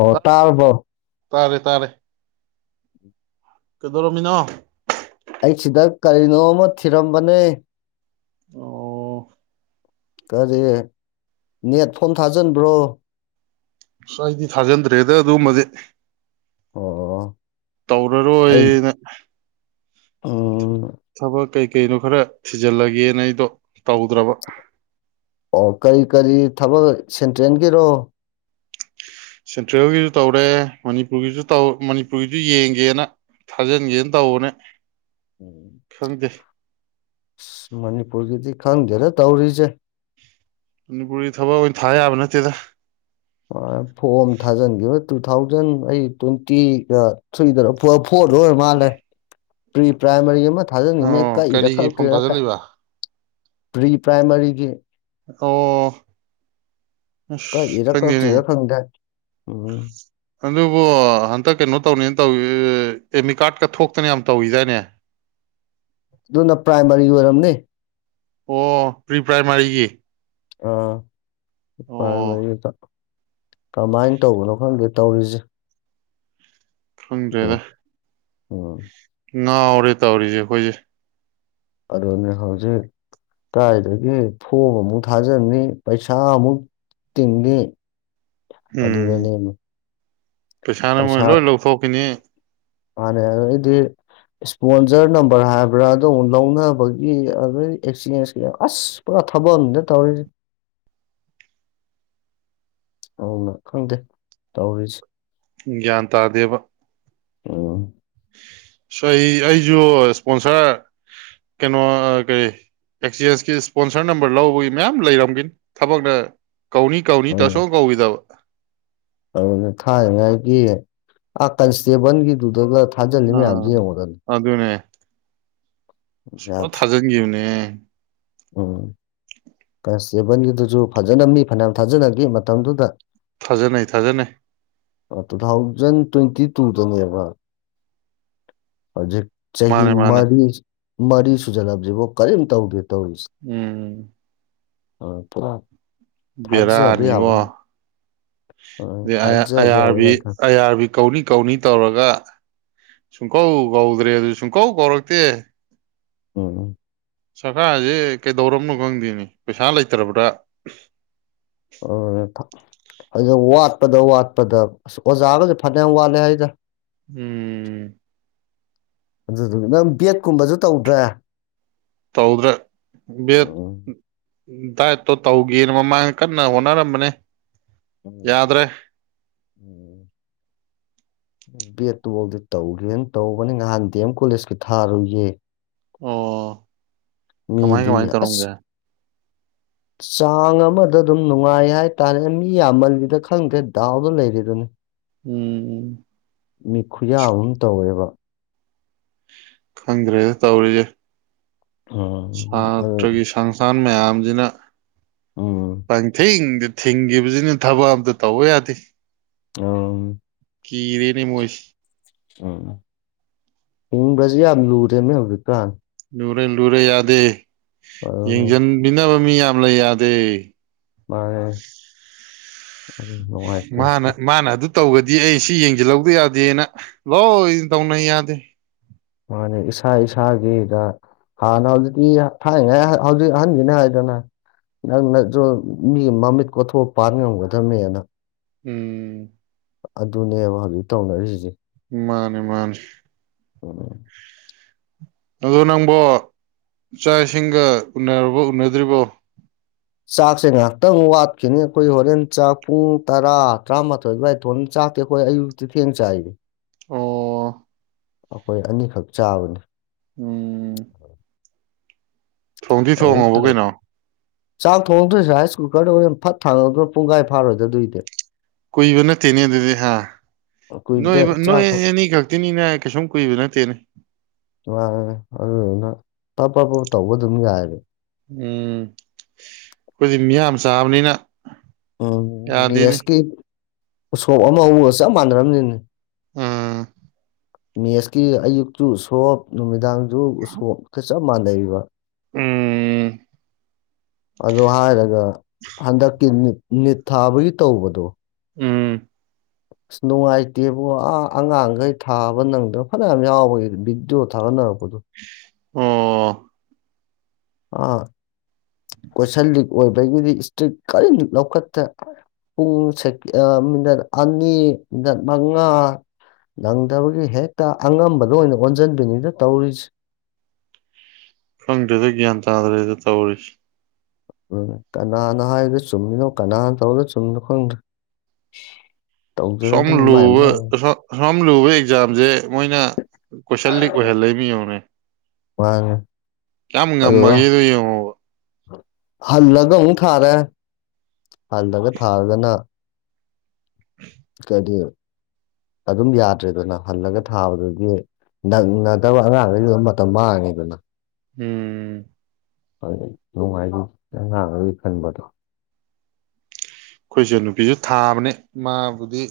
ꯑꯣ ꯇꯥꯔꯔꯕꯣ ꯇꯥꯔꯦ ꯇꯥꯔꯦ ꯀꯩꯗꯧꯔꯝꯃꯤꯅꯣ ꯑꯩ ꯁꯤꯗ ꯀꯔꯤꯅꯣ ꯑꯃ ꯊꯤꯔꯝꯕꯅꯦ ꯑꯣ ꯀꯔꯤ ꯅꯦꯠ ꯐꯣꯟ ꯊꯥꯖꯤꯟꯕ꯭ꯔꯣ ꯁꯁꯋꯥ ꯑꯩꯗꯤ ꯊꯥꯖꯟꯗ꯭ꯔꯦ ꯗ ꯑꯗꯨꯃꯗꯤ ꯑꯣ ꯇꯧꯔ ꯔꯣꯏꯅ ꯑꯣ ꯊꯕꯛ ꯀꯩꯀꯩꯅꯣ ꯈꯔ ꯊꯤꯖꯤꯜꯂꯒꯦꯅ ꯑꯩꯗꯣ ꯇꯧꯗ꯭ꯔꯕ ꯑꯣ ꯀꯔꯤ ꯀꯔꯤ ꯊꯕꯛ ꯁꯦꯟꯇ꯭ꯔꯦꯟꯒꯤꯔꯣ ꯁꯦꯟꯇ꯭ꯔꯦꯜꯒꯤꯁꯨ ꯇꯧꯔꯦ ꯃꯅꯤꯄꯨꯔꯒꯤꯁꯨ ꯇꯧ ꯃꯅꯤꯄꯨꯔꯒꯤꯁꯨ ꯌꯦꯡꯒꯦꯅ ꯊꯥꯖꯤꯟꯒꯦꯅ ꯇꯧꯕꯅꯦ ꯈꯪꯗꯦ ꯎ ꯃꯅꯤꯄꯨ ꯔꯀꯤꯗꯤ ꯈꯥꯡꯒꯔ ꯇꯧꯔꯤꯁꯦ ꯃꯅꯤꯄꯨꯔꯒꯤ ꯊꯕꯛ ꯑꯣꯏꯅ ꯊꯥ ꯌꯥꯕ ꯅꯠꯇꯦꯗ ꯐꯣꯝ ꯊꯥꯖꯤꯟꯈꯤꯕ ꯇꯨ ꯊꯥꯎꯖꯟ ꯑꯩ ꯇ꯭ꯋꯦꯟꯇꯤꯒ ꯊ꯭ꯔꯤꯗꯅ ꯐ ꯍꯔ ꯔ ꯃꯥꯂ ꯄꯤ꯭ꯔꯥꯏꯃꯔꯤ ꯃ ꯖ ꯅꯨꯃꯤ ꯑꯣ ꯀ ꯏꯔꯛꯀ ꯀꯔꯤꯒꯤ ꯐꯣꯝ ꯎꯔ ꯀ ꯊꯥꯖꯤꯜꯂꯤꯕ ꯄꯔꯤ ꯄ꯭ꯔꯥꯏꯃꯔꯤꯒꯤ ꯑꯣ ꯑꯁ ꯀꯥꯏꯔ ꯈꯪꯗꯦꯅꯦ ꯀꯛꯇꯔ ꯈꯪꯗ ꯑ ꯑꯗꯨꯕꯨ ꯍꯟꯇ ꯛ ꯀꯩꯅꯣ ꯇꯧꯅꯤꯅ ꯇꯧꯏ ꯑꯦꯃꯤ ꯀꯥꯔꯠꯀ ꯊꯣꯛꯇꯅ ꯌꯥꯝ ꯇꯧꯋꯤꯗꯥꯏꯅꯦ ꯑꯗꯨꯅ ꯄ꯭ꯔꯥꯏꯃꯔꯤ ꯑꯣꯏꯔꯝꯅꯦ ꯑꯣ ꯄ꯭ꯔꯤ ꯄ꯭ꯔꯥꯏꯃꯥꯔꯤꯒꯤ ꯑꯥ ꯂꯄꯥꯥꯏ ꯑꯣ ꯃꯔꯤꯗ ꯀꯃꯥꯏꯅ ꯇꯧꯕꯅꯣ ꯈꯪꯗꯦ ꯇꯧꯔꯤꯁꯦ ꯑꯗꯨ ꯐꯪꯗ꯭ꯔꯦꯗ ꯎꯝ ꯉꯧꯔꯦ ꯇꯧꯔꯤꯁꯦ ꯑꯩꯈꯣꯏꯁꯦ ꯑꯗꯨꯅꯤ ꯍꯧꯖꯤꯛ ꯀꯥꯏꯗꯒꯤ ꯐꯣꯝ ꯑꯃꯨꯛ ꯊꯥꯖꯤꯟꯅꯤ ꯄꯩꯁꯥ ꯑꯃꯨꯛ ꯇꯤꯡꯉꯤ ꯎꯝ ꯑꯗꯨꯒꯅꯤ ꯄꯩꯁꯥꯅ ꯃꯣꯏꯅ ꯂꯣꯏ ꯂꯧꯊꯣꯛꯈꯤꯅꯤ ꯃꯥꯅꯦ ꯑꯗꯨꯩꯗꯤ ꯏꯁꯄꯣꯟꯖꯔ ꯅꯝꯕꯔ ꯍꯥꯏꯕ꯭ꯔꯥ ꯑꯗꯨ ꯑꯃꯨꯛ ꯂꯧꯅꯕꯒꯤ ꯑꯗꯨ ꯑꯦꯛꯆꯦꯟꯁꯀꯤ ꯑꯁ ꯄꯨꯔꯥ ꯊꯕꯛ ꯑꯗ ꯇꯧꯔꯤꯁꯦ ꯑꯅ ꯈꯪꯗꯦ ꯇꯧꯔꯤꯁꯦ ꯒꯌ꯭ꯥꯟꯇꯥꯗꯦꯕ ꯑ ꯁ ꯑꯩꯁꯨ ꯏꯁꯄꯣꯟꯁꯔ ꯀꯩꯅꯣ ꯀꯔꯤ ꯑꯦꯛꯆꯦꯟꯁꯀꯤ ꯏꯁꯄꯣꯟꯁꯔ ꯅꯝꯕꯔ ꯂꯧꯕꯒꯤ ꯃꯌꯥꯝ ꯂꯩꯔꯝꯒꯅꯤ ꯊꯕꯛꯅ ꯀꯧꯅꯤ ꯀꯧꯅꯤ ꯑꯗꯨꯅ ꯇꯁꯣ ꯀꯧꯏꯗꯕ ꯑꯗꯨꯅ ꯊꯥꯏꯉꯥꯏꯒꯤ ꯑꯥ ꯀꯟꯁꯇꯦꯕꯜꯒꯤꯗꯨꯗꯒ ꯊꯥꯖꯂꯤꯃꯤꯌꯥꯝ ꯑꯥ ꯃꯗꯅꯤ ꯄꯣ ꯊꯥꯖꯟꯈꯤꯕꯌꯨꯅꯦ ꯎꯝ ꯀꯟꯁꯇꯦꯕꯜꯒꯤꯗꯨꯁꯨ ꯐꯖꯅ ꯃꯤ ꯐꯅꯌꯥꯝ ꯊꯥꯖꯅꯈꯤꯦ ꯃꯇꯝꯗꯨꯗ ꯊꯥꯖꯅꯩ ꯊꯥꯖꯅ ꯇꯨ ꯊꯥꯎꯖꯟ ꯇ꯭ꯋꯦꯟꯇꯤ ꯇꯨꯗꯨꯅꯦꯕ ꯍꯧꯖꯤꯛ ꯆꯍꯤ ꯃꯥꯅꯦ ꯃꯥꯅꯦ ꯃꯔꯤ ꯃꯔꯤ ꯁꯨꯖꯅꯥꯁꯤꯕꯣ ꯀꯔꯤꯝ ꯇꯧꯗꯦ ꯎꯝ ꯑ ꯄꯨ ꯕꯦꯔꯥꯅꯤꯕꯣ ꯊꯥꯖꯕ ꯌꯥꯕ ꯑꯌꯥꯥꯔꯕꯤ ꯅꯠꯇ꯭ꯔ ꯑꯌꯥꯥꯔꯕꯤ ꯀꯧꯅꯤ ꯀꯧꯅꯤ ꯇꯧꯔꯒ ꯁꯨꯡꯀꯧ ꯀꯧꯗ꯭ꯔꯦ ꯑꯗꯨ ꯁꯨꯡꯀꯧ ꯀꯧꯔꯛꯇꯦ ꯎꯝ ꯎꯝ ꯁꯔꯀꯥꯔꯁꯦ ꯀꯩꯗꯧꯔꯕꯅꯣ ꯈꯪꯗꯦꯅꯤ ꯄꯩꯁꯥ ꯂꯩꯇ꯭ꯔꯕ꯭ꯔꯥ ꯎ ꯑꯗꯨꯗ ꯋꯥꯠꯄꯗ ꯋꯥꯠꯄꯗ ꯑꯁ ꯑꯣꯖꯥꯒꯁꯨꯦ ꯐꯅꯌꯥꯝ ꯋꯥꯠꯂꯦ ꯍꯥꯏꯗꯅ ꯎꯝ ꯑꯗꯨꯗꯨ ꯅꯪ ꯕꯦꯛꯀꯨꯝꯕꯁꯨ ꯇꯧꯗ꯭ꯔꯦ ꯇꯧꯗ꯭ꯔꯦ ꯎꯝ ꯗꯥꯏꯠꯇꯣ ꯇꯧꯒꯦꯅ ꯃꯃꯥꯡꯗ ꯀꯟꯅ ꯍꯣꯠꯅꯔꯝꯕꯅꯦ ꯎꯝ ꯌꯥꯗ꯭ꯔꯦ ꯎꯝ ꯕꯦꯠꯇꯨꯐꯧꯗꯤ ꯇꯧꯒꯦꯅ ꯇꯧꯕꯅꯤ ꯅꯍꯥꯟ ꯗꯤ ꯑꯦꯝ ꯀꯣꯂꯦꯖꯀꯤ ꯊꯥꯔꯨꯏꯌꯦ ꯑꯣ ꯀꯃꯥꯏ ꯃꯤꯗꯤ ꯀꯃꯥꯏ ꯑꯁ ꯇꯧꯔꯝꯒꯦ ꯆꯥꯡ ꯑꯃꯗ ꯑꯗꯨꯝ ꯅꯨꯡꯉꯥꯏ ꯍꯥꯏꯇꯥꯔꯦ ꯃꯤ ꯌꯥꯝꯃꯜꯂꯤꯗ ꯈꯪꯗꯦ ꯗꯥꯎꯗ ꯂꯩꯔꯤꯗꯨꯅꯤ ꯎꯝ ꯃꯤ ꯈꯨꯌꯥ ꯑꯍꯨꯝ ꯇꯧꯋꯦꯕ ꯈꯪꯈ꯭ꯔꯦꯗ ꯇꯧꯔꯤꯁꯦ ꯎꯝ ꯑꯗꯨ ꯁꯠꯇ꯭ꯔꯒꯤ ꯁꯪꯁꯥꯟ ꯃꯌꯥꯝꯁꯤꯅ ꯎꯝ ꯄꯪꯊꯤ ꯊꯤꯡꯈꯤꯕꯁꯤꯅ ꯊꯕꯛ ꯑꯝꯇ ꯇꯧꯕ ꯌꯥꯗꯦ ꯑ ꯀꯔꯤꯅꯤ ꯃꯣꯏꯁꯨ ꯎꯝ ꯍꯤꯡꯕꯁꯨ ꯌꯥꯝ ꯂꯨꯨꯔꯦꯅꯦ ꯍꯧꯖꯤꯛꯀꯥꯟ ꯂꯨꯔꯦ ꯂꯨꯔꯦ ꯌꯥꯗꯦ ꯑꯗꯨꯅ ꯌꯦꯡꯖꯟꯃꯤꯅ ꯃꯤ ꯌꯥꯝ ꯂꯩꯌꯥꯗꯦ ꯃꯥꯅꯦ ꯑꯗꯨꯝ ꯅꯨꯡꯉꯥꯏꯇꯦ ꯃꯥꯅꯦ ꯃꯥꯅꯦ ꯑꯗꯨ ꯇꯧꯒꯗꯤ ꯑꯩꯁꯤ ꯌꯦꯡꯁꯤꯜꯍꯧꯗ ꯌꯥꯗꯦꯅ ꯂꯣꯏ ꯇꯧꯅ ꯌꯥꯗꯦ ꯃꯥꯅꯤ ꯏꯁꯥ ꯏꯁꯥꯒꯤꯗ ꯍꯥꯟꯅ ꯍꯧꯖꯤꯛꯇꯤ ꯊꯥꯏꯉꯥꯏ ꯍꯧꯖꯤꯛ ꯑꯍꯟꯒꯤꯅꯤ ꯍꯥꯏꯗꯅ ꯅꯪꯅꯁꯨ ꯃꯤ ꯃꯃꯤꯠ ꯀꯣꯊꯣꯛꯄ ꯉꯝꯒꯗꯝꯕꯅꯦꯅ ꯑꯗꯨ ꯎꯝ ꯑꯗꯨꯅꯦꯕ ꯍꯧꯖꯤꯛ ꯇꯧꯅꯔꯤꯁꯤꯁꯦ ꯃꯥꯅꯦ ꯃꯥꯅꯦ ꯎꯝ ꯑꯣ ꯅꯪꯕꯣ ꯆꯥꯛ ꯏꯁꯤꯡꯒ ꯎꯅꯔꯕ ꯎꯅꯗ꯭ꯔꯤꯕꯣ ꯆꯥꯛꯁꯦ ꯉꯥꯏꯍꯥꯛꯇꯪ ꯋꯥꯠꯈꯤꯅꯤ ꯑꯩꯈꯣꯏ ꯍꯣꯔꯦꯟ ꯆꯥꯛ ꯄꯨꯡ ꯇꯔꯥ ꯇꯔꯥꯃꯥꯊꯣꯏ ꯑꯗꯨꯋꯥꯏ ꯊꯣꯡꯅꯤ ꯆꯥꯛꯇꯤ ꯑꯩꯈꯣꯏ ꯑꯌꯨꯛꯇꯤ ꯊꯦꯡ ꯆꯥꯏꯅꯦ ꯑꯣ ꯑꯩꯈꯣꯏ ꯑꯅꯤꯈꯛ ꯆꯥꯕꯅꯤ ꯎꯝ ꯊꯣꯡꯗꯤ ꯑꯗꯩ ꯊꯣꯡꯉꯕ ꯇ- ꯀꯩꯅꯣ ꯆꯥꯛ ꯊꯣꯡꯉꯗꯣꯏꯁꯦ ꯔꯥꯏꯁ ꯀꯨꯀꯔꯗ ꯑꯣꯏꯅ ꯐꯠ ꯊꯥꯡꯉꯗ꯭ꯔ ꯄꯨꯡꯈꯥꯏ ꯐꯥꯔꯣꯏꯗꯗꯏꯗꯤ ꯀꯨꯏꯕ ꯅꯠꯇꯦꯅꯦ ꯑꯗꯨꯗꯤ ꯍꯥ ꯅꯣꯏ ꯀꯨꯏꯗꯦ ꯅꯣꯏ ꯆꯥꯛ ꯊꯣꯡ ꯑꯅꯤ ꯈꯛꯇꯤꯅꯤꯅꯦ ꯀꯩꯁꯨꯝ ꯀꯨꯏꯕ ꯅꯠꯇꯦꯅꯦ ꯌꯥ ꯑꯗꯨꯗꯨꯅ ꯄꯞꯄꯞ ꯇꯧꯕ ꯑꯗꯨꯝ ꯌꯥꯏꯔꯦ ꯎꯝ ꯑꯩꯈꯣꯏꯗꯤ ꯃꯤꯌꯥꯝ ꯆꯥꯕꯅꯤꯅ ꯎꯝ ꯃꯤ ꯌꯥꯗꯦꯅꯦ ꯑꯦꯁꯀꯤ ꯎꯁꯣꯞ ꯑꯃ ꯍꯧꯔꯒ ꯆꯞ ꯃꯥꯟꯅꯔꯕꯅꯤꯅꯦ ꯎꯝ ꯃꯦꯁꯀꯤ ꯑꯌꯨꯛꯇꯨ ꯁꯣꯞ ꯅꯨꯃꯤꯗꯥꯡ ꯑꯗꯨ ꯆꯞ ꯃꯅꯩꯕ ꯎꯝ ꯑꯣ ꯍꯥꯏꯔꯒ ꯍꯟꯗꯛꯀꯤ ꯅꯤꯠ ꯊꯥꯕꯒꯤ ꯇꯧꯕꯗꯣ ꯎꯝ ꯑꯁ ꯅꯨꯡꯉꯥꯏꯇꯦꯕ ꯑ ꯑꯉꯥꯡꯈꯩ ꯊꯥꯕ ꯅꯪꯗꯣ ꯐꯅꯌꯥꯝ ꯌꯥꯎꯕ ꯕꯤꯗꯤꯑꯣ ꯊꯥꯕ ꯅꯪꯕ ꯀꯗꯨ ꯑꯣ ꯑꯥ ꯀꯣꯏꯁꯟ ꯂꯤꯛ ꯑꯣꯏꯕꯒꯤꯗꯤ ꯏꯁꯇ꯭ꯔꯤꯛ ꯀꯔꯤꯝꯛ ꯂꯧꯈꯠꯇ꯭ꯔꯦ ꯄꯨꯡ ꯃꯤꯅꯠ ꯑꯅꯤ ꯃꯤꯅꯠ ꯃꯉꯥ ꯅꯪꯗꯕꯒꯤ ꯍꯦꯛꯇ ꯑꯉꯝꯕꯗ ꯑꯣꯏꯅ ꯑꯣꯟꯁꯤꯟꯕꯅꯤꯅ ꯇꯧꯔꯤꯁꯦ ꯐꯪꯗ꯭ꯔꯦꯗ ꯒ꯭ꯌꯥꯟ ꯇꯥꯗ꯭ꯔꯦꯗ ꯇꯧꯔꯤꯁ ꯎ ꯀꯅꯥꯅꯣ ꯍꯥꯏꯔꯤꯗ ꯆꯨꯝꯃꯤꯅꯣ ꯀꯅꯥꯅ ꯇꯧꯅꯣ ꯆꯨꯝꯃꯤꯅꯣ ꯈꯪꯗ꯭ꯔꯦ ꯇꯧꯖꯔꯗꯅ ꯃꯥꯏ ꯁꯣꯝꯂꯨꯕ ꯃꯥꯏ ꯁ ꯁꯣꯔꯝ ꯂꯨꯕ ꯑꯦꯛꯖꯥꯝꯁꯦ ꯃꯣꯏꯅ ꯀꯁꯜ ꯀ ꯍꯜꯂ ꯂꯩꯃꯤꯅꯦ ꯋꯥ ꯀꯌꯥꯝ ꯉꯝꯃꯒꯗꯨ ꯌꯦ ꯍꯜꯂꯒ ꯑꯃꯨꯛ ꯊꯥꯔꯦ ꯍꯜꯂꯒ ꯊꯥꯔꯒꯅ ꯀꯔꯤ ꯑꯗꯨꯝ ꯌꯥꯗ꯭ꯔꯦꯗꯅ ꯍꯜꯂꯒ ꯊꯥꯕꯗꯨꯒꯤ ꯅꯪꯅꯗꯕ ꯑꯉꯥꯡꯗꯩ ꯂ ꯃꯇꯝ ꯃꯥꯡꯉꯅꯤꯗꯅ ꯎꯝ ꯑꯗꯨ ꯅꯨꯡꯉꯥꯏ ꯉꯥꯡꯗꯤ ꯈꯟꯕꯗꯣ ꯑꯩꯈꯣꯏꯁꯦ ꯅꯨꯄꯤꯁꯨ ꯊꯥꯕꯅꯦ ꯃꯥꯕꯨꯗꯤ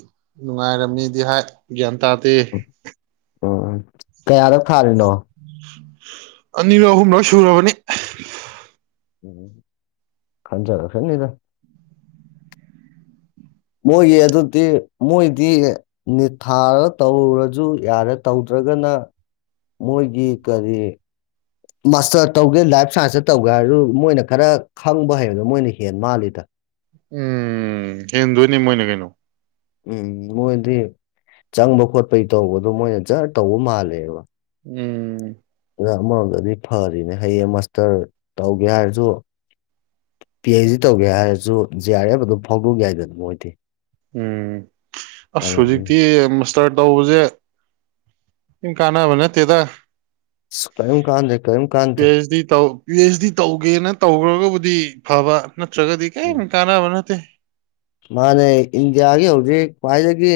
ꯅꯨꯡꯉꯥꯏꯔꯝꯃꯤꯗꯤ ꯍꯥꯏ ꯒ꯭ꯌꯥꯟ ꯇꯥꯗꯦ ꯑꯣ ꯀꯌꯥꯗ ꯊꯥꯔꯤꯅꯣ ꯑꯅꯤꯔꯛ ꯑꯍꯨꯝꯂꯣꯏ ꯁꯨꯔꯕꯅꯤ ꯎ ꯈꯪꯖꯗ ꯐꯔꯅꯤꯗ ꯃꯣꯏꯒꯤ ꯑꯗꯨꯗꯤ ꯃꯣꯏꯗꯤ ꯅꯤꯠ ꯊꯥꯔ ꯇꯧꯔꯁꯨ ꯌꯥꯔꯦ ꯇꯧꯗ꯭ꯔꯒꯅ ꯃꯣꯏꯒꯤ ꯀꯔꯤ ꯃꯥꯁꯇꯔ ꯇꯧꯒꯦ ꯂꯥꯏꯐ ꯁꯥꯏꯟꯁꯇ ꯇꯧꯒꯦ ꯍꯥꯏꯔꯁꯨ ꯃꯣꯏꯅ ꯈꯔ ꯈꯪꯕ ꯍꯩꯕꯗ ꯃꯣꯏꯅ ꯍꯦ ꯃꯥꯜꯂꯤꯗ ꯎꯝ ꯍꯦꯟꯗꯣꯏꯅꯤ ꯃꯣꯏꯅ ꯀꯩꯅꯣ ꯎꯝ ꯃꯣꯏꯗꯤ ꯆꯪꯕ ꯈꯣꯠꯄꯩ ꯇꯧꯕꯗꯣ ꯃꯣꯏꯅ ꯖꯔ ꯇꯧꯕ ꯃꯥꯜꯂꯦꯕ ꯎꯝ ꯑꯃꯔꯣꯝꯗꯗꯤ ꯐꯔꯤꯅꯦ ꯍꯌꯦꯡ ꯃꯥꯁꯇꯔ ꯇꯧꯒꯦ ꯍꯥꯏꯔꯁꯨ ꯄꯤ ꯑꯩꯩꯆ ꯗꯤ ꯇꯧꯒꯦ ꯍꯥꯏꯔꯁꯨ ꯖꯤ ꯑꯥꯔ ꯑꯦꯐ ꯑꯗꯨ ꯐꯥꯎꯗꯣꯛ ꯌꯥꯏꯗ ꯑꯗꯨ ꯃꯣꯏꯗꯤ ꯎꯝ ꯑꯁ ꯑꯗꯨ ꯎꯝ ꯍꯧꯖꯤꯛꯇꯤ ꯏꯁꯇꯥꯔꯠ ꯇꯧꯕꯁꯦ ꯀꯥꯟꯅꯕꯅ ꯇꯦꯗ ꯑꯁ ꯀꯔꯤꯝ ꯀꯥꯟꯗꯦ ꯀꯔꯤꯝ ꯄꯤ ꯀꯥꯟꯗꯦ ꯑꯩꯆ ꯗꯤ ꯇꯧ ꯄꯤ ꯑꯩꯆ ꯗꯤ ꯇꯧꯒꯦꯅ ꯇꯧꯈ꯭ꯔꯒꯕꯨꯗꯤ ꯐꯕ ꯅꯠꯇ꯭ꯔꯒꯗꯤ ꯎꯝ ꯀꯔꯤꯝ ꯀꯥꯟꯅꯕ ꯅꯠꯇꯦ ꯃꯥꯅꯦ ꯏꯟꯗꯤꯌꯥꯒꯤ ꯍꯧꯖꯤꯛ ꯈ꯭ꯋꯥꯏꯗꯒꯤ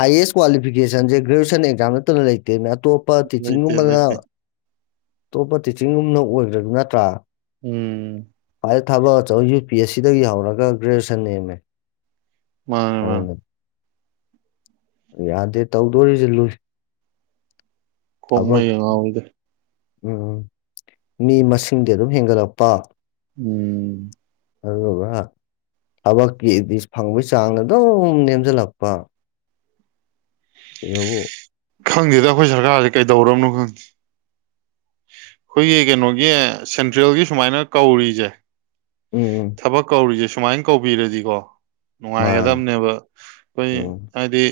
ꯍꯥꯏꯌꯦꯁ ꯀ꯭ꯋꯥꯂꯤꯐꯤꯀꯦꯁꯟꯁꯦ ꯒ꯭ꯔꯦꯖꯨꯋꯦꯁꯟ ꯑꯦꯛꯖꯥꯝ ꯅꯠꯇꯅ ꯂꯩꯇꯦꯅꯦ ꯑꯇꯣꯞꯄ ꯂꯩꯇꯦ ꯇꯤꯆꯤꯡꯒꯨꯝꯕꯅ ꯂꯩꯇꯦ ꯑꯇꯣꯞꯄ ꯇꯤꯆꯤꯡꯒꯨꯝꯅ ꯑꯣꯏꯗ꯭ꯔꯗꯤ ꯅꯠꯇ꯭ꯔꯥ ꯎꯝ ꯑꯩ ꯊꯕꯛ ꯑꯆꯧ ꯌꯨ ꯄꯤ ꯑꯦꯁ ꯁꯤꯗꯒꯤ ꯍꯧꯔꯒ ꯒ꯭ꯔꯦꯖꯨꯑꯦꯁꯟ ꯑꯦꯝꯃꯦ ꯋꯥ ꯃꯥ ꯌꯥꯗꯦ ꯇꯧꯗꯣꯔꯤꯁꯤ ꯂꯨꯏ ꯊꯕꯛ ꯀꯣꯛꯃꯩ ꯑꯉꯥꯎꯗ ꯎꯝ ꯃꯤ ꯃꯁꯤꯡꯗꯤ ꯑꯗꯨꯝ ꯍꯦꯟꯒꯠꯂꯛꯄ ꯎꯝ ꯑꯗꯨꯒ ꯊꯕꯛꯀꯤꯗꯤ ꯐꯪꯕꯒꯤ ꯆꯥꯡ ꯑꯗꯨꯝ ꯅꯦꯝꯖꯤꯜꯂꯛꯄ ꯁꯤꯗꯕꯨ ꯈꯪꯗꯦꯗ ꯑꯈꯣꯏ ꯁꯔꯀꯥꯔꯖꯤ ꯀꯩꯗꯧꯔꯃꯣ ꯈꯪꯗꯦ ꯈꯣꯏꯒꯤ ꯀꯩꯅꯣꯒꯤ ꯁꯦꯟꯇ꯭ꯔꯦꯜꯒꯤ ꯁꯨꯃꯥꯏꯅ ꯀꯧꯔꯤꯖꯦ ꯎꯝ ꯊꯕꯛ ꯀꯧꯔꯤꯖꯦ ꯁꯨ ꯁꯨꯃꯥꯏ ꯀꯧꯕꯤꯔꯗꯤꯀꯣ ꯃꯥꯅꯦ ꯅꯨꯡꯉꯥꯏꯒꯗꯝꯅꯦꯕ ꯈꯣꯏꯒꯤ ꯎꯝ ꯍꯥꯏꯗꯤ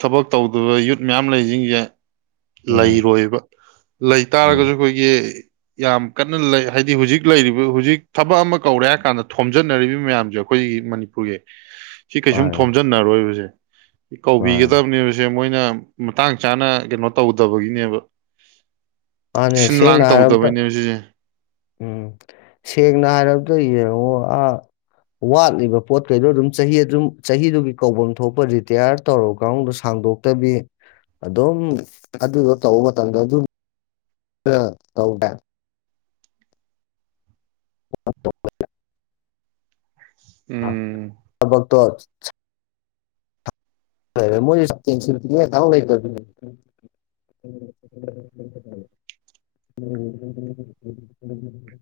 ꯊꯕꯛ ꯇꯧꯗꯕ ꯌꯨꯠ ꯃꯌꯥꯝ ꯂꯩꯖꯤꯡꯖꯦ ꯎꯝ ꯂꯩꯔꯣꯏꯕ ꯂꯩ ꯎꯝ ꯇꯥꯔꯒꯖꯨ ꯌꯥꯝ ꯀꯟꯅ ꯂꯩ ꯍꯥꯏꯗꯤ ꯍꯨꯖꯤꯛ ꯂꯩꯔꯤꯕ ꯍꯨꯖꯤꯛ ꯊꯕꯛ ꯑꯃ ꯀꯧꯔꯦ ꯍꯥꯏꯀꯥꯟꯗ ꯊꯣꯝꯖꯤꯟꯅꯔꯤꯕ ꯃꯌꯥꯝꯖꯦ ꯑꯩꯈꯣꯏꯒꯤ ꯃꯅꯤꯄꯨꯔꯒꯤ ꯁꯤ ꯀꯩꯁꯨꯝ ꯃꯥꯅꯦ ꯊꯣꯝꯖꯤꯟꯅꯔꯣꯏꯕꯖꯦ ꯃꯥꯅꯦ ꯀꯧꯕꯤꯒꯗꯕꯅꯦꯕꯁꯦ ꯃꯣꯏ ꯌꯥꯝ ꯃꯇꯥꯡ ꯆꯥꯅ ꯀꯩꯅꯣ ꯇꯧꯗꯕꯒꯤꯅꯦꯕ ꯃꯥꯅꯦ ꯁꯤꯟ ꯂꯥꯡ ꯁꯦꯡꯅ ꯍꯥꯏꯔꯕꯗ ꯇꯧꯗꯕꯩꯅꯦꯕ ꯁꯤꯖꯦ ꯎꯝ ꯁꯦꯡꯅ ꯍꯥꯏꯔꯕꯗ ꯌꯦꯡꯉꯣ ꯑꯥ ꯋꯥꯠꯂꯤꯕ ꯄꯣꯠꯈꯩꯗꯣ ꯑꯗꯨꯝ ꯆꯍꯤ ꯑꯗꯨꯝ ꯆꯍꯤꯗꯨꯒꯤ ꯀꯧꯕꯝ ꯊꯣꯛꯄ ꯔꯤꯇꯤꯌꯥꯔ ꯇꯧꯔꯕ ꯀꯥꯡꯒꯨꯗꯣ ꯁꯥꯡꯗꯣꯛꯇꯕꯤ ꯑꯗꯨꯝ ꯑꯗꯨꯗꯣ ꯇꯧꯕ ꯃꯇꯝꯗ ꯑꯗꯨꯝ ꯈꯣꯢꯅ ꯇꯧꯕꯦꯡ [unintelligible] ꯎꯝ [unintelligible] [unintelligible]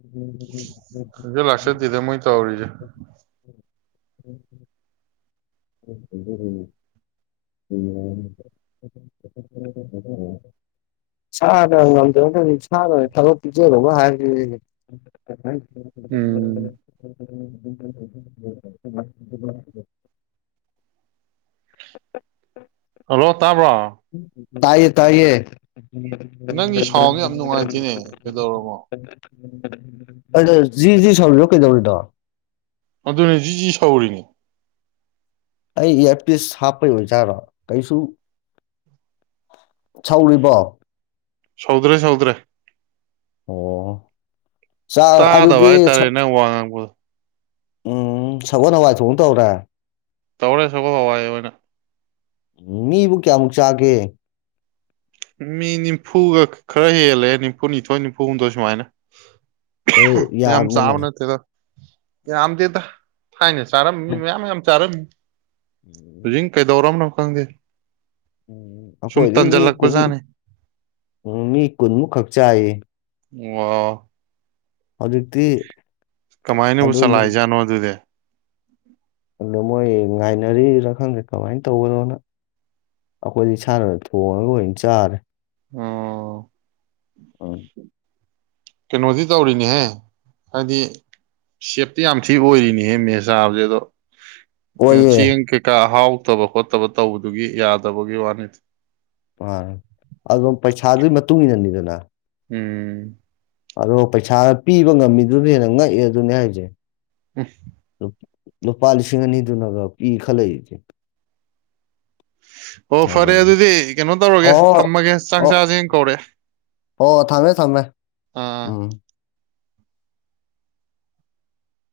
ꯈꯪꯖ ꯂꯥꯛꯆꯗꯦꯗ ꯃꯣꯏ ꯇꯧꯔꯤꯖꯦ ꯎꯝ [unintelligible] [unintelligible] [unintelligible] ꯎꯝ [unintelligible] ꯍꯜꯂꯣ ꯇꯥꯕ꯭ꯔꯣ ꯗꯥꯏꯌꯦ ꯇꯥꯏꯌꯦ ꯅꯪꯒꯤ ꯁꯥꯎꯟꯁꯦ ꯌꯥꯝ ꯅꯨꯡꯉꯥꯏꯇꯦꯅꯦ ꯀꯩꯗꯧꯔꯃꯣ [unintelligible] ꯑꯗ ꯖꯤ ꯖꯤ ꯁꯧꯔꯤꯔꯣ ꯀꯩꯗꯧꯔꯤꯅꯣ ꯑꯗꯨꯅꯤ ꯖꯤꯖꯤ ꯁꯧꯔꯤꯅꯤ ꯑꯩ ꯏꯌꯥꯔꯄꯤꯁ ꯍꯥꯞꯄꯩ ꯑꯣꯏꯖꯥꯠꯔꯣ ꯀꯩꯁꯨ ꯁꯧꯔꯤꯕꯣ ꯁꯧꯗ꯭ꯔꯦ ꯁꯧꯗ꯭ꯔꯦ ꯑꯣ ꯆꯥꯛ ꯇꯥꯗꯕ ꯑꯗꯨꯗꯤ ꯍꯥꯢ ꯇꯥꯔꯦ ꯅꯪ ꯋꯥ ꯉꯥꯡꯕꯗꯨ ꯎꯝ ꯁꯒꯣꯟ ꯍꯋꯥꯢ ꯊꯣꯡꯕ ꯇꯧꯔꯦ ꯇꯧꯔꯦ ꯁꯒꯣꯟ ꯍꯋꯥꯢ ꯑꯣꯏꯅ ꯃꯤꯕꯨ ꯀꯌꯥꯃꯨꯛ ꯆꯥꯒꯦ ꯃꯤ ꯅꯤꯝꯐꯨꯒ ꯈꯔ ꯍꯦꯜꯂꯦ ꯅꯤꯝꯐꯨꯅꯤꯊꯣꯏ ꯅꯤꯐꯨ ꯍꯨꯝꯗꯣꯏ ꯁꯨꯃꯥꯏꯅ ꯍꯣꯏ ꯌꯥꯝ ꯌꯥꯝꯃꯤꯅꯦ ꯆꯕꯅ ꯊꯦꯗ ꯌꯝꯗꯦꯗꯥ ꯊꯥꯏꯅ ꯆꯥꯔꯝꯃꯤ ꯃꯤ ꯃꯌꯥꯝ ꯌꯥꯝ ꯆꯥꯔꯝꯃꯤ ꯍꯧꯖꯤꯛ ꯀꯩꯗꯧꯔꯝꯅꯣ ꯈꯪꯗꯦ ꯎꯝ ꯁꯨꯝ ꯑꯩꯈꯣꯏꯗꯤ ꯃꯤ ꯀꯨꯟ ꯇꯟꯖꯜꯂꯛꯄꯖꯥꯠꯅꯤ ꯎꯝ ꯃꯤ ꯀꯨꯟꯃꯨꯛꯈꯛ ꯆꯥꯏꯌꯦ ꯋꯥ ꯍꯧꯖꯤꯛꯇꯤ ꯀꯃꯥꯏꯅꯕꯨ ꯑꯗꯨ ꯆꯂꯥꯏꯏꯖꯥꯠꯅꯣ ꯑꯗꯨꯗꯤ ꯎꯝ ꯑꯗ ꯃꯣꯏ ꯉꯥꯏꯅꯔꯤꯔ ꯈꯪꯗꯦ ꯀꯃꯥꯏꯅ ꯇꯧꯕꯅꯣꯅ ꯑꯩꯈꯣꯏꯗꯤ ꯏꯁꯥꯟꯅꯗ ꯊꯣꯡꯉꯒ ꯂꯣꯏ ꯆꯥꯔꯦ ꯑꯣ ꯑ ꯀꯩꯅꯣꯗꯤ ꯇꯧꯔꯤꯅꯦꯍꯦ ꯍꯥꯏꯕꯗꯤ ꯁꯦꯞꯇꯤ ꯌꯥꯝ ꯊꯤ ꯑꯣꯏꯔꯤꯅꯤꯍꯦ ꯃꯦ ꯆꯥꯕꯁꯦ ꯑꯗꯣ ꯑꯣꯏꯌꯦ ꯆꯦꯡ ꯀꯩꯀ ꯑꯍꯥꯎ ꯊꯣꯛꯇꯕ ꯈꯣꯠꯇꯕ ꯇꯧꯕꯗꯨꯒꯤ ꯌꯥꯗꯕꯒꯤ ꯋꯥꯅꯤ ꯑ ꯑꯗꯨꯝ ꯄꯩꯁꯥꯗꯨꯒꯤ ꯃꯇꯨꯡ ꯏꯟꯅꯅꯤꯗꯅ ꯎꯝ ꯑꯗꯣ ꯄꯩꯁꯥ ꯄꯤꯕ ꯉꯝꯃꯤꯗꯨꯅ ꯍꯦꯟꯅ ꯉꯛꯑꯦ ꯑꯗꯨꯅꯦ ꯍꯥꯏꯁꯦ ꯑꯦꯁ ꯂꯨꯄꯥ ꯂꯤꯁꯤꯡ ꯑꯅꯤꯗꯨꯅꯒ ꯀꯤ ꯈꯜꯂꯛꯏꯁꯦ ꯑꯣ ꯐꯔꯦ ꯑꯗꯨꯅꯤ ꯑꯗꯨꯗꯤ ꯀꯩꯅꯣ ꯇꯧꯔꯒꯦ ꯑꯣ ꯊꯝꯃꯒꯦ ꯆꯥꯛ ꯑꯣ ꯆꯁ ꯀꯧꯔꯦ ꯑꯣ ꯊꯝꯃꯦ ꯊꯝꯃꯦ ꯑꯥ ꯎꯝ